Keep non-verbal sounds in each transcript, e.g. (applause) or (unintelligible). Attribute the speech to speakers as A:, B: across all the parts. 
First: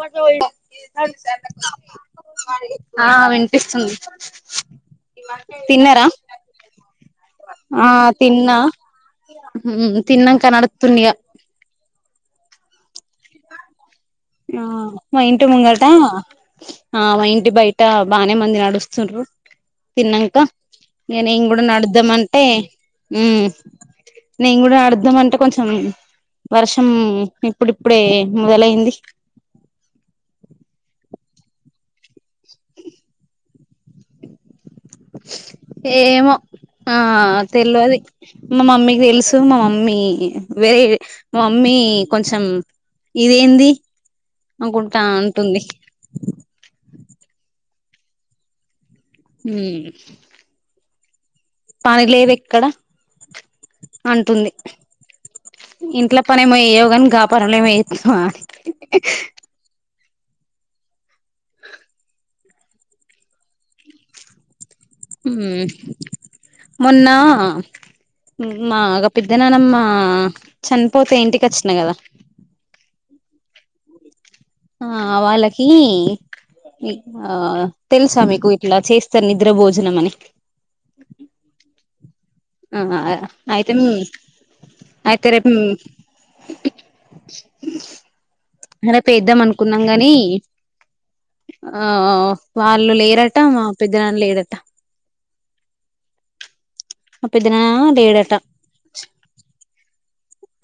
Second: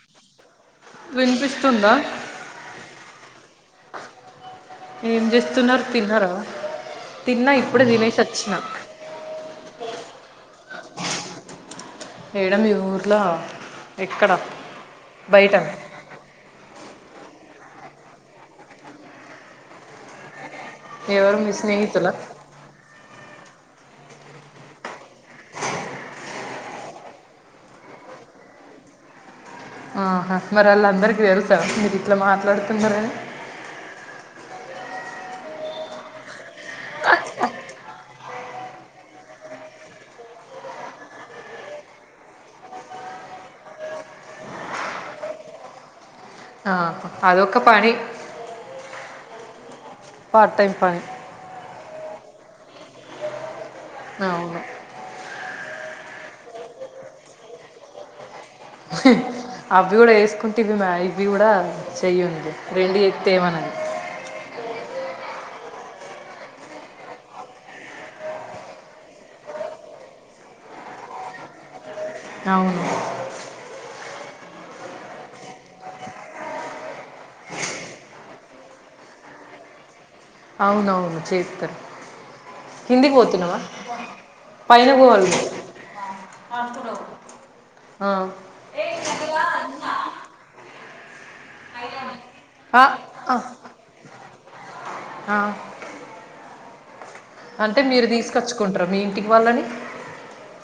A: మా వ.
B: వినిపిస్తుందా
A: ఆ విన్పిస్తుంది
B: ఏం చేస్తున్నర్ తిన్నరా తిన్నా ఇప్పుడే దినేష్ అచ్చిన
A: హుమ్ తిన్నాక నాడుత్తున్నా ఇగ
B: ఏడ మీ ఊర్ల
A: యా మా ఇంటి ముంగట ఆ మా ఇంటి బయట బానే మంది నడుస్తుండ్ర తిన్నంక ఇగ
B: ఎవరు
A: నెన్
B: మీ
A: కూడ
B: స్నేహితుల
A: నడుద్దామంటే ఉమ్ నేన్ కూడ అడ్దం అంటే కొంచం వర్షం ఇప్పుడిప్పుడే మొదలయింది
B: ఆహా మర్ అల్లందరికి తెలుసా మీర్ ఇట్ల మాట్లాడుతున్నారని
A: ఏమో ఆ తెల్వది మా మమ్మీకి తెలుసు మా మమ్మీ వేరి మా మమ్మీ కొంచం ఇదేంది అంకుంటా అంటుంది
B: ఆహా, అదొక పని
A: ఉమ్మ్
B: పార్టైం పని
A: పనిలేద్ ఎక్కడ అంటుంది
B: అవును
A: ఇంట్ల పనేమో చేయ్యవ్ గని గా పనులేమో చెత్తవ అది
B: ఫ అవ్వి కూడా వేసుకుంటే ఇవి మ ఇవి కూడా చేయద్దు రెండు చేత్తే ఏమనదు
A: హ్మ్ మొన్నా మా గా పెద్దనాన్నమ చన్పోతే ఇంటికచ్చిన కదా
B: అవును
A: ఆ వాళ్ళకి ఇ ఆ తెలుసా మీకు ఇట్ల చేస్తార్ నిద్ర భోజనం అని
B: అవునవును చేత్తరు
A: ఆ
B: కిందీక్ పోతున్నావా
A: అయితే
B: పైన
A: అయితే
B: పోవాల్నేను
A: రేపు
B: ఆ
A: మన పేద్దం అనుకున్నాం గాని ఆ
B: ఆ,
A: వాళ్ళు
B: ఆ.
A: లేరట మా పెద్దనాన్ లేరట
B: ఆ
A: మా
B: అంటే
A: పెద్దనాన్న
B: మీరు
A: లేడట
B: తీస్కచ్చుకుంటార మీ ఇంటికి వాళ్ళని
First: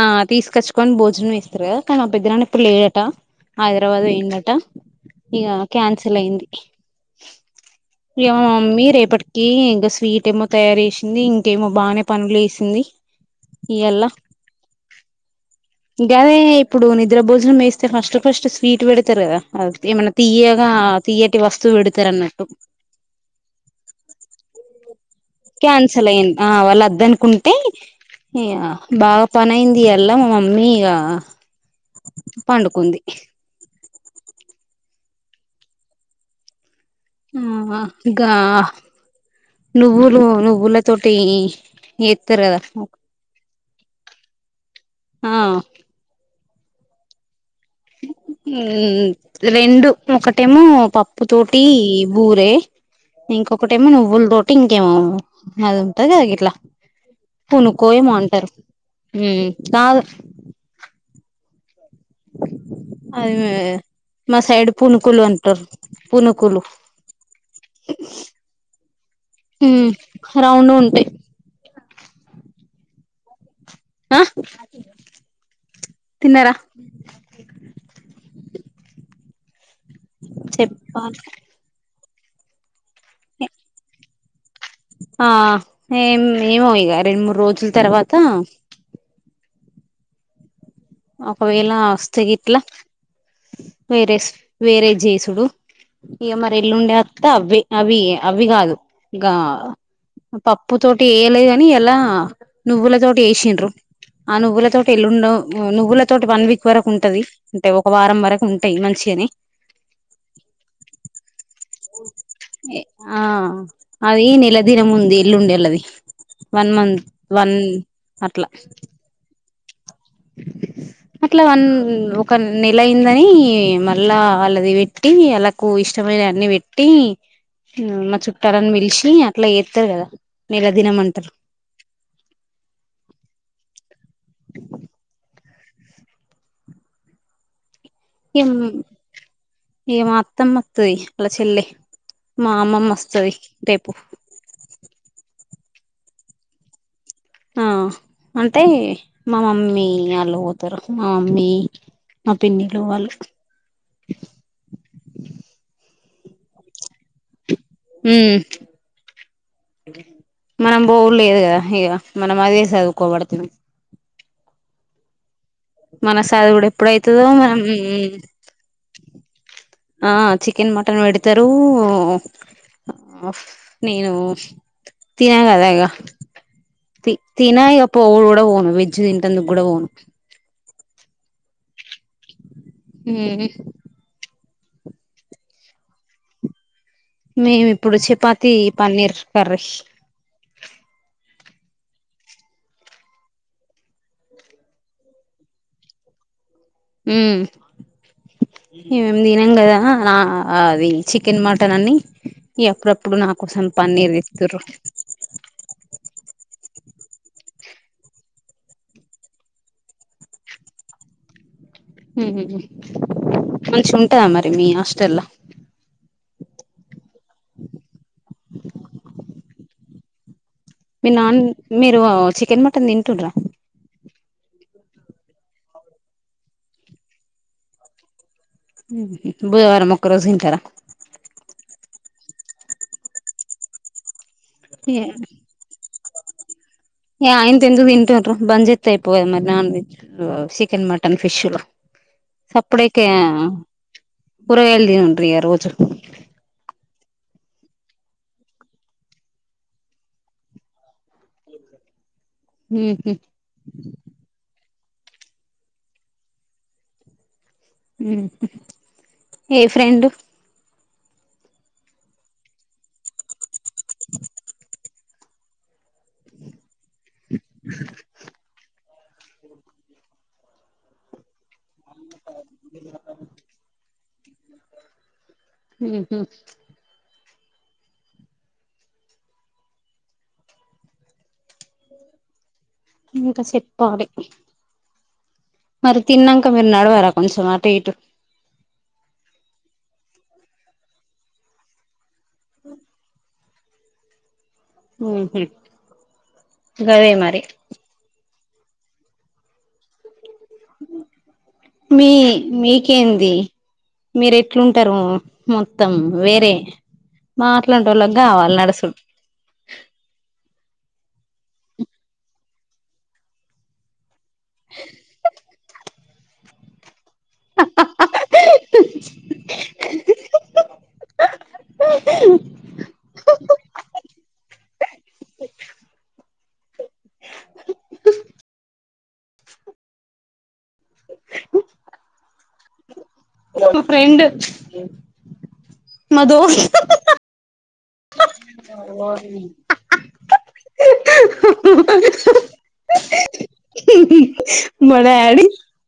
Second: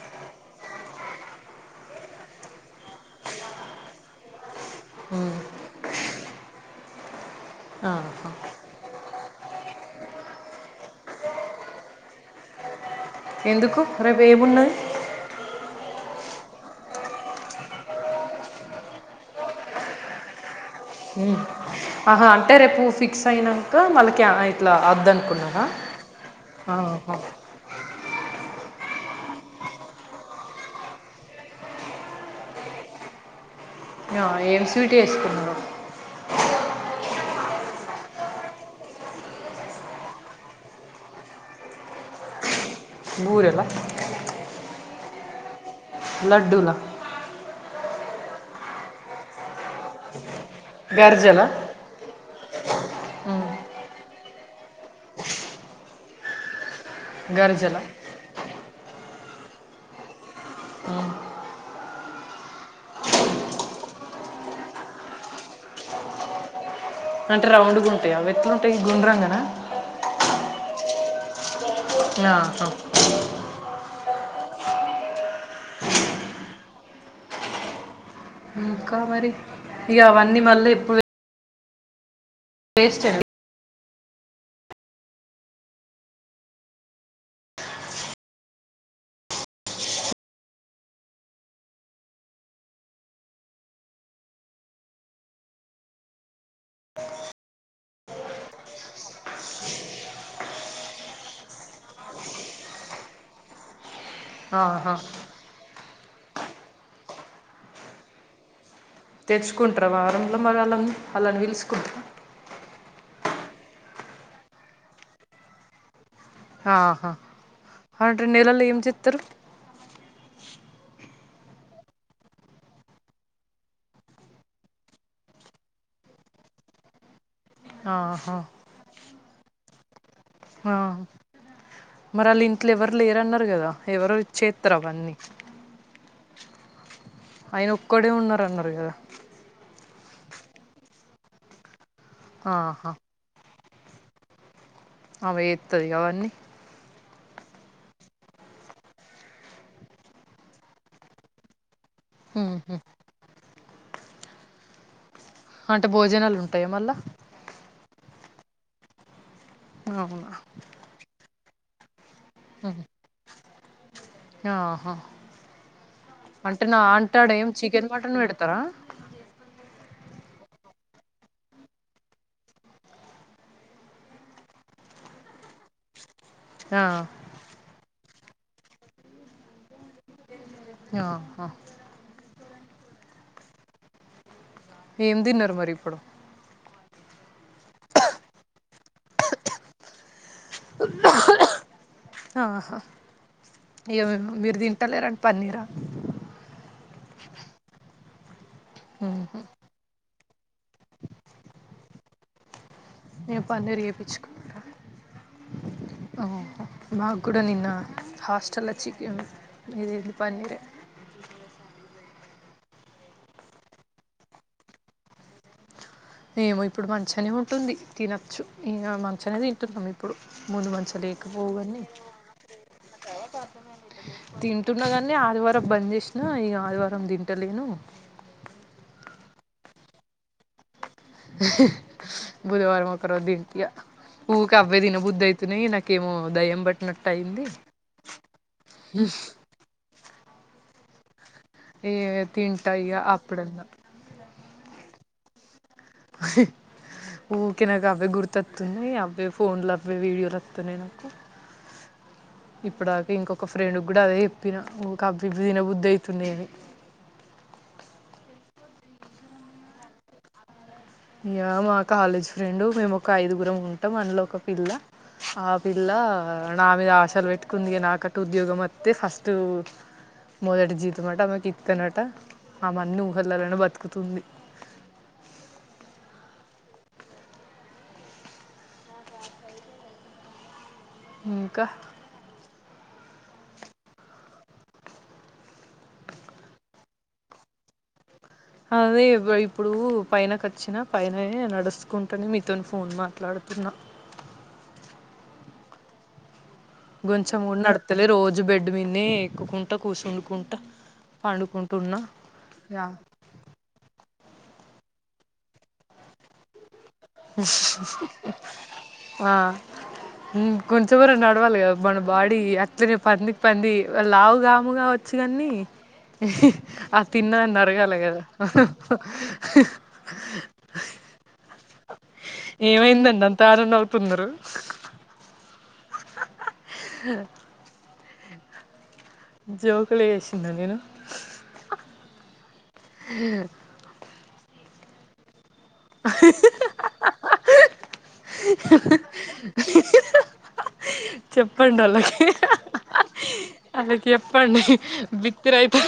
A: ఆ తీస్కచ్చుకొని భోజనం ఇస్తర్ కాదా మా పెద్దనాన ఇప్పుడు లేరట హైదరాబాద్ వోయిన్డట
B: ఉమ్,
A: ఇగ క్యాన్సల్ అయింది
B: అ
A: ఇయ మా మమ్మీ రేపట్కీ గ స్వీట్ ఏమో తయార్ చేసింది ఇంకేమో బానే పనులు చేసింది
B: ఎందుకు
A: ఇయల్లా
B: రేప్ ఏమున్నది
A: గదే ఇప్పుడు నిద్ర భోజనం ఏస్తే ఫస్ట్ ఫస్ట్ స్వీట్ పెడ్తార్ అ ఏమైన్నా తియ్యగా
B: మ్ ఆహా అంటే రేపు ఫిక్స్ అయింన్కా మళ్ళ క్యా ఇట్ల అద్దనుకున్నా
A: క్యాన్సల్ అయింద్ ఆ వాళ్ళందన్ టై ఇయ బాగా పనియింది అల్లా మా మమ్మీ ఇయ పండుకుంది
B: య ఎం స్వీటీ ఎస్కున్నావ్
A: ఆ గా నువ్వులు నువ్వుల తోటి ఎత్తారు కదా
B: బురెలా
A: ఆ
B: లాడ్డూల
A: ఉమ్ రెండు ఒకటేమో పప్పు
B: గర్జల
A: తోటి బురే
B: ఉమ్,
A: ఇంకొకట ఏమో నువ్వుల తోటి ఇంకేమో అది ఉంటంది కదా గిట్లా
B: గర్జల
A: పూనుకో ఏమోంటారు ఉమ్ కాదు
B: ఆ
A: అది మా మా సైడ్ పూనుకులు అంటారు పూనుకులు
B: అంటే రౌండ్గా ఉంటాయి అవి ఎట్లా ఉంటాయి ఈ గుండ్రంగా నా
A: ఉమ్ రౌండ్ గా ఉంటాయి
B: ఆ ఓక్
A: ఆ తిన్నార
B: ఇంకా మరి ఇగ అవన్నీ మళ్ళీ ఇప్పుడ
A: చెప్పాలి
B: వేస్ట్ ఏనా
A: ఆ ఏం ఏమో ఇగ రెండు మూడు రోజుల తర్వాత ఒకవేళ వస్త గిట్లా వేరేస్ వేరే జెసుడు ఇగ మరి ఎల్లుండే అత్త అవి అవి అవి కాదు గా పప్పు తోటి ఏయలే గని ఇయ్యలా నువ్వుల తోటి చేసిండ్రు ఆ నువ్వుల తోటి
B: ఆహా
A: ఎల్లుండవు నువ్వుల తోటి వన్ వీక్ వరకు ఉంటంది అంటే ఒక వారం వరకు ఉంటాయి మంచి
B: తెచ్చుకుంటార వారంలో మరి అల్లన్ అల్లన్ పిలుసుకుంటా
A: ఆ అది నేలా దిన ముంది ఎల్లుండే అల్లది వన్ మంత్
B: ఆహా
A: వన్
B: అంటే
A: అట్లా
B: నెలలో ఏం చేత్తరు (unintelligible)
A: అట్లా వన్ ఒక నెల అయిందని మళ్ళా ఆళ్ళది పెట్టి అలా కు ఇష్టమైన అన్ని పెట్టి మా
B: ఆహా
A: చుట్టాలని పిలిచి అట్లా ఎత్తారు కదా
B: ఆ
A: నీలదినమంటారు
B: మరి వాళ్ళ ఇంట్లో ఎవరు లేరున్నారు కదా ఎవరు చెత్తారు అవన్నీ ఆయన ఒక్కడే ఉన్నారురన్నారు కదా
A: ఏ మా అత్తమ్మ వత్తాది అలా చెల్లె మా అమ్మమ్మ
B: ఆహా
A: వస్తది రేపు
B: ఆమె ఎత్తది కావన్నీ
A: ఆ అంటే మా మమ్మీ వాళ్ళు పోతారు మా మమ్మీ మా
B: ఉహు
A: పిన్నిళ్లు వాళ్ళు
B: అంటే భోజనాలు ఉంటాయా మళ్ళా
A: ఉమ్
B: అవునా
A: మనం పోవు లేదు కదా ఇగ మనం అదే
B: ఉహు.
A: చదువుకోబడితిమి
B: ఆహా
A: మన
B: అంటే
A: చదువుడు
B: నా అంటే
A: ఎప్పుడైతదో
B: ఆడ ఏం
A: మనం
B: చికెన్ మటన్ పెడతారా
A: ఆ చికెన్ మటన్ పెడతారు నేను తినగద ఇగ
B: ఆ
A: తినా ఇగ పోవుడు కూడా పోను వెజ్ తింటందుకు కూడా పోను
B: ఆ ఆ
A: ఏ
B: ఏం తిన్నారు మరి ఇప్పుడు
A: మేము ఇప్పుడు చపాతి పన్నీర్ కర్రీ
B: ఆహా ఏ మేము మీరు తింటలేరని పన్నీరా
A: ఊ ఇగ మేం
B: ఊహు
A: తినం కదా నా ఆ అది చికెన్ మటన్ అని ఇగ ఎప్పుడప్పుడు నా కోసం పన్నీర్ తెతుండ్రు
B: ఆహా నా కూడా నిన్న హాస్టల చికెన్ ఇదేందీ పనిరే
A: మంచి ఉంటందా మరి మీ హాస్టల్లో
B: ఎమో ఇప్పుడు మంచిగానే ఉంటుంది తినొచ్చు మంచిగానే తింటున్నాము ఇప్పుడు ముందు మంచి
A: మీ నాన్ మీరు చికెన్ మటన్ తింటుంరా
B: తింటున్నా కానీ ఆదివారం బంద్ చేసిన ఇగ ఆదివారం తింటలేను
A: ఉహు బుధవారం ఒకరోజు తింటారా
B: బుధవారం ఒకరోజు తింటా ఊకే అవే తినబుద్ధి అవుతుంది తునయ్ నాకేమో దయం బట్
A: ఇగ అయింత ఎందుకు తింటురు బంజత్యిపో మరి non veg chicken mutton fish లు
B: ఏ తింట ఇగ
A: సప్పుడేక
B: అప్పుడన్నా
A: కూరగాయలు తినుండ్రి ఇగ రోజు
B: ఫ ఊకే నాకు అవ్వే గుర్తు వస్తున్నాయి అవ్వే ఫోన్ల అవే వీడియోలు వస్తున్నాయి నాకు ఇప్పుడాక
A: ఉహు
B: ఇంకొక ఫ్రెండ్ కూడా అదే చెప్పిన ఊకే అవి ఇవి తినబుద్ అవుతుంది అని
A: ఏ ఫ్రెండు
B: ఇగ మా కాలేజ్ ఫ్రెండ్ మేము ఒక ఐదుగురం ఉంటాం అందులో ఒక పిల్ల ఆ పిల్ ల నా మీద ఆసలు పెట్టుకుంది నా కట ఉద్యోగం మ తె ఫస్ట్ మొదట జీతం అట ఆమెకు ఇత్ కనట ఆ మన్ని ఊహలలనే బతుకుతుంది
A: ఉహు
B: ఇంకా
A: ఇంకా చెెప్పాలి మరి తిన్నంక మీరు నడవరా కొంచెం అటు ఇటు
B: అదే అబ ఇప్పుడు పైనకు వచ్చిన పైననె నడుచకుంటానే మీతోని ఫోన్ మాట్లాడుతున్నా
A: ఉహు గదే
B: కొంచెం
A: మరి
B: కూడ నడతలే రోజు బెడ్ మీదనె ఎక్కుకుంటా కూర్చుంకుంట
A: మీ
B: యా
A: మీకేంది మీరు ఎట్లుంటారు మొత్తం వేరే మాట్లాంటోలకి కావాలి నడసుడు
B: ఆ ఊ కొంచెం కూర నడవాలి కదా మన బాడీ అట్లనే పందికి పంది లావు గాము గావచ్చి కాని తిన్నదన్న అరగాలి కదా ఏమైందండి అంత ఆనం నవుతున్నారు హ జోకులు ఎసిందా నేను హ
A: మా ఫ్రెండ్ మా దోస్త్
B: చెప్పండి వాళ్లకి అలాకి చెప్పండి
A: మా డాడీ
B: బిత్తిరైయిపో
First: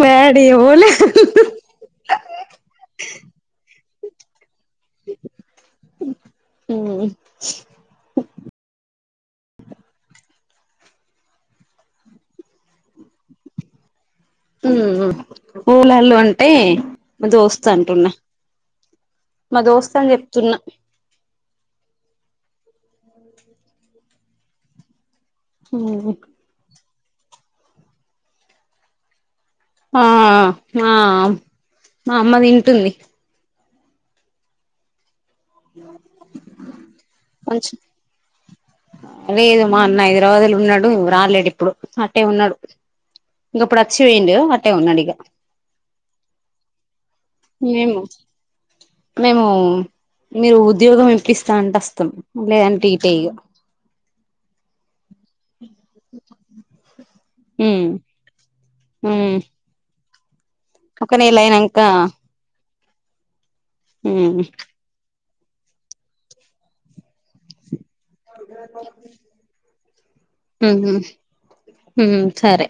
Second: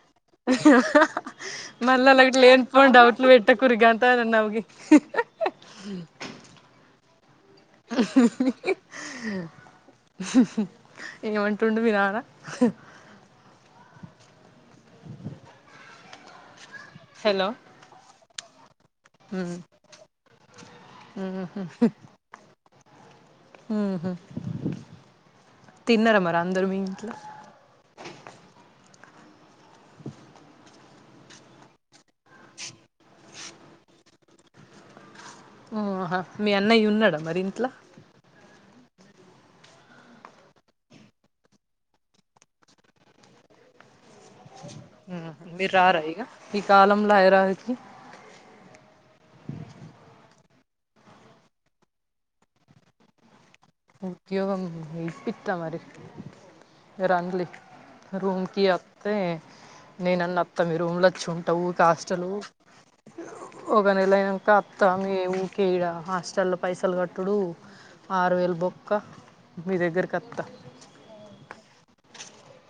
A: మా డాడీ ఎవలే
B: మల్ల లైట్ లేనిపోని డౌట్లు పెట్టకుర్రి గంతగానం నవ్వి
A: ఉమ్మ్
B: ఏమంటుండు మీ నాన్న
A: ఉమ్మ్ పూలలుు అంటే మా
B: హలో
A: దోస్త్ అంటున్నా మా దోస్త్ అని చెప్తున్నా
B: మ్మ్ఉహ్మ్ మ్మ్ఉహ్మ్ తిన్నారా మరి అందరు మీ ఇంట్లో
A: ఆ ఆ మామ్ మాఅమ్మ తింటుంది
B: ఆహా మీ అన్నయ్య ఉన్నాడా మరి ఇంట్లా
A: కొంచెం లేదు మా అన్న హైదరాబాద్ వెళ్ళిపోయినాడు రాలేడు ఇప్పుడు అటే ఉన్నాడు ఇగ అప్పుడు వచ్చిపోయిండు అటే ఉన్నాడు ఇగ
B: మీరు రారా ఇగ ఈ కాలంలో హైదరాబాద్ కి
A: మేము మేము మీరు ఉద్యోగం ఇప్పస్తా అంటే వస్తాం లేదంటే ఈటే ఇగా
B: ఉద్యోగం ఇప్పిత్తా మరి రన్లీ
A: ఉమ్
B: రూమ్‌కి వత్తే
A: ఉమ్
B: నేనన్న అత్తా మీ రూమ్లో
A: ఒక
B: వచ్చి
A: నెల
B: ఉంటా
A: అయినంక
B: ఉకే హాస్టల్లు ఒక నెల
A: ఉమ్
B: అయినాంక అత్త మీ ఊకే ఇడ హాస్టల్లో పైసలు కట్టుడు ఆరువేలు బొక్క మీ దగ్గరికి అత్త
A: ఉమ్మ్ ఉమ్మ్ ఉమ్మ్ సరే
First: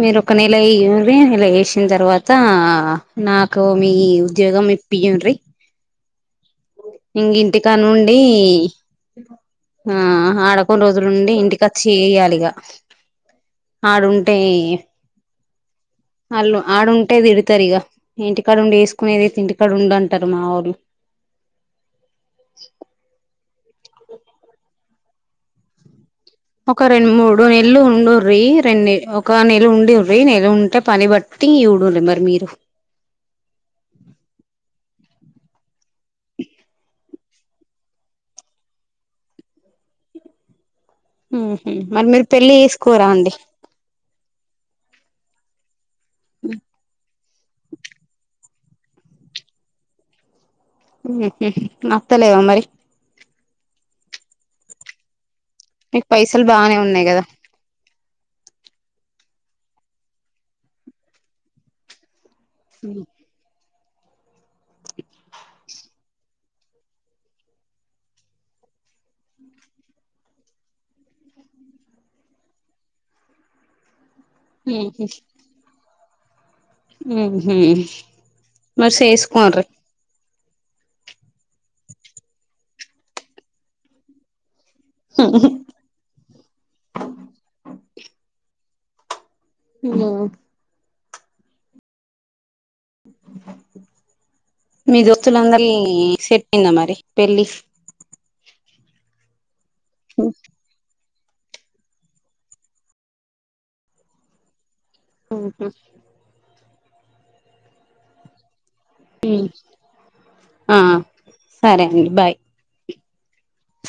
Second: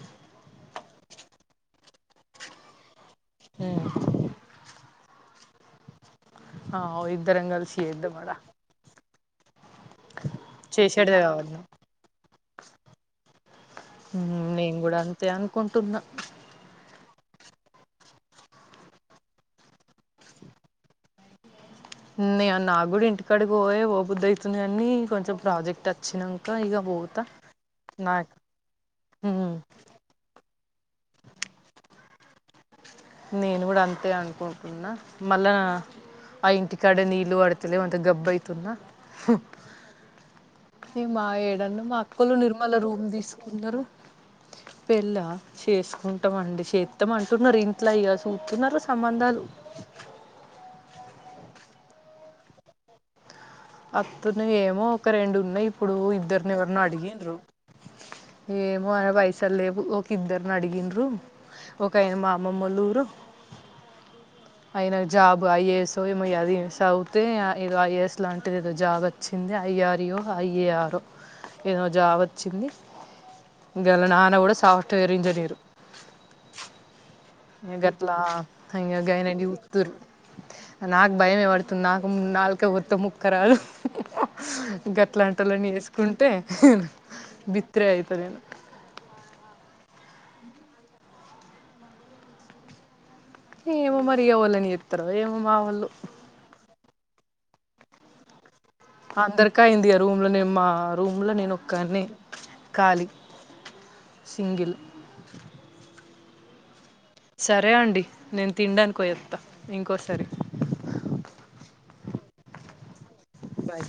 A: మీరు ఒక నెల ఎయుండ్రి నెల ఏసిన తర్వాత నాకు మీ ఉద్యోగం ఇప్పియుండ్రి
B: ఆ
A: ఇంగ
B: ఇద్దరం కలిసి
A: ఇంటికాడ
B: చేద్దాం
A: నుండి
B: ఆడ
A: ఆ ఆడ కొన్ని
B: చేసేటిదే
A: రోజులుండి
B: కావాలి
A: ఇంటికి అచ్చి ఎయ్యాలి ఇగ ఆడుంటే
B: తే అనుకుంటున్న
A: అళ్ళు ఆడుంటే తిడతారు ఇగ ఇంటికాడుండి చేసుకునేదైతే ఇంటికాడుండు అంటారు మా ఒళ్ళు
B: నే నాకూడా ఇంటికాడికి పోయే పోబుద్ధి అయితుంది కానీ కొంచెం ప్రాజెక్ట్ వచ్చినాం
A: ఒక రెండు మూడు నెల్లు ఉండుర్రీ రెండు ఒక నెల ఉండుర్రి నెల ఉంటే పని బట్టి చూడుర్రి మరి మీరు
B: నేను కూడా అంతే అనుకుంటున్నా మళ్ళా ఆ ఇంటికాడ నీళ్ళు పడు తాలేవు అంత గబ్బైతున్న నే మా
A: ఉహు
B: ఏడన్న మా
A: మరి మీరు
B: అక్కలు
A: పెళ్ళి
B: నిర్మల రూమ్
A: చేసుకోరా అండి
B: తీసుకున్నారు పెళ్ళా చేసుకుంటామండి చేత్తాం అంటున్నారు ఇం ట్లో ఇగ సుత్తున్నారు సంబంధాలు
A: మ్మ్ఉహ్మ్ నత్తలేవా మరి
B: వత్తునయ్ ఏమో ఒక రెండు ఉన్నాయి ఇప్పుడు
A: మీకు పైసలు
B: ఇద్దరిని
A: బానే
B: ఎవరినో
A: ఉన్నాయి కదా
B: అడిగిండ్రు ఏమో అయన వయసలేవు ఒక ఇద్దరుని అడిగిండ్రు ఒక ఏమో అమ్మమ్మోల్ల ఊరు ఆయన జాబ్ ఐఏఎస్ ఏమో ఇగ అది సవుతే ఏదో ఐఏఎస్ లాం అది ఏదో జాగా వచ్చింది అయ్యరియో అయ్య ఆరో ఏదో జాబ్ వచ్చింది గల నాన్న కూడా
A: ఉహు
B: సాఫ్ట్వేర్ ఇంజనీర్
A: ఉం
B: ఇగ గట్లా గైనను చూత్తూరు నాకు భయమే ఏ పడుతుంది నాకు నాలుక కోస్తే ముక్కరాదు గట్లాంటోలని చేసుకుంటే బిత్రే ఐత నేను
A: ఉ
B: ఏమో మరి ఇగ ఏవళ్ళని
A: మీ
B: చేతరో ఏమో మా
A: దోస్తులందరి
B: వాళ్ళు
A: సెట్ అయిందా మరి పెళ్లి
B: అందరికి అయింది ఆ రూమ్ లోనే మా రూమ్లో నేను ఒక్కనే ఖాళీ సింగిల్
A: ఆహా
B: సరే అండి నేను తినడానికి పోయి ఆస్తా ఇంకోసారి
A: ఆ సరే అండి బాయ్
B: బాయ్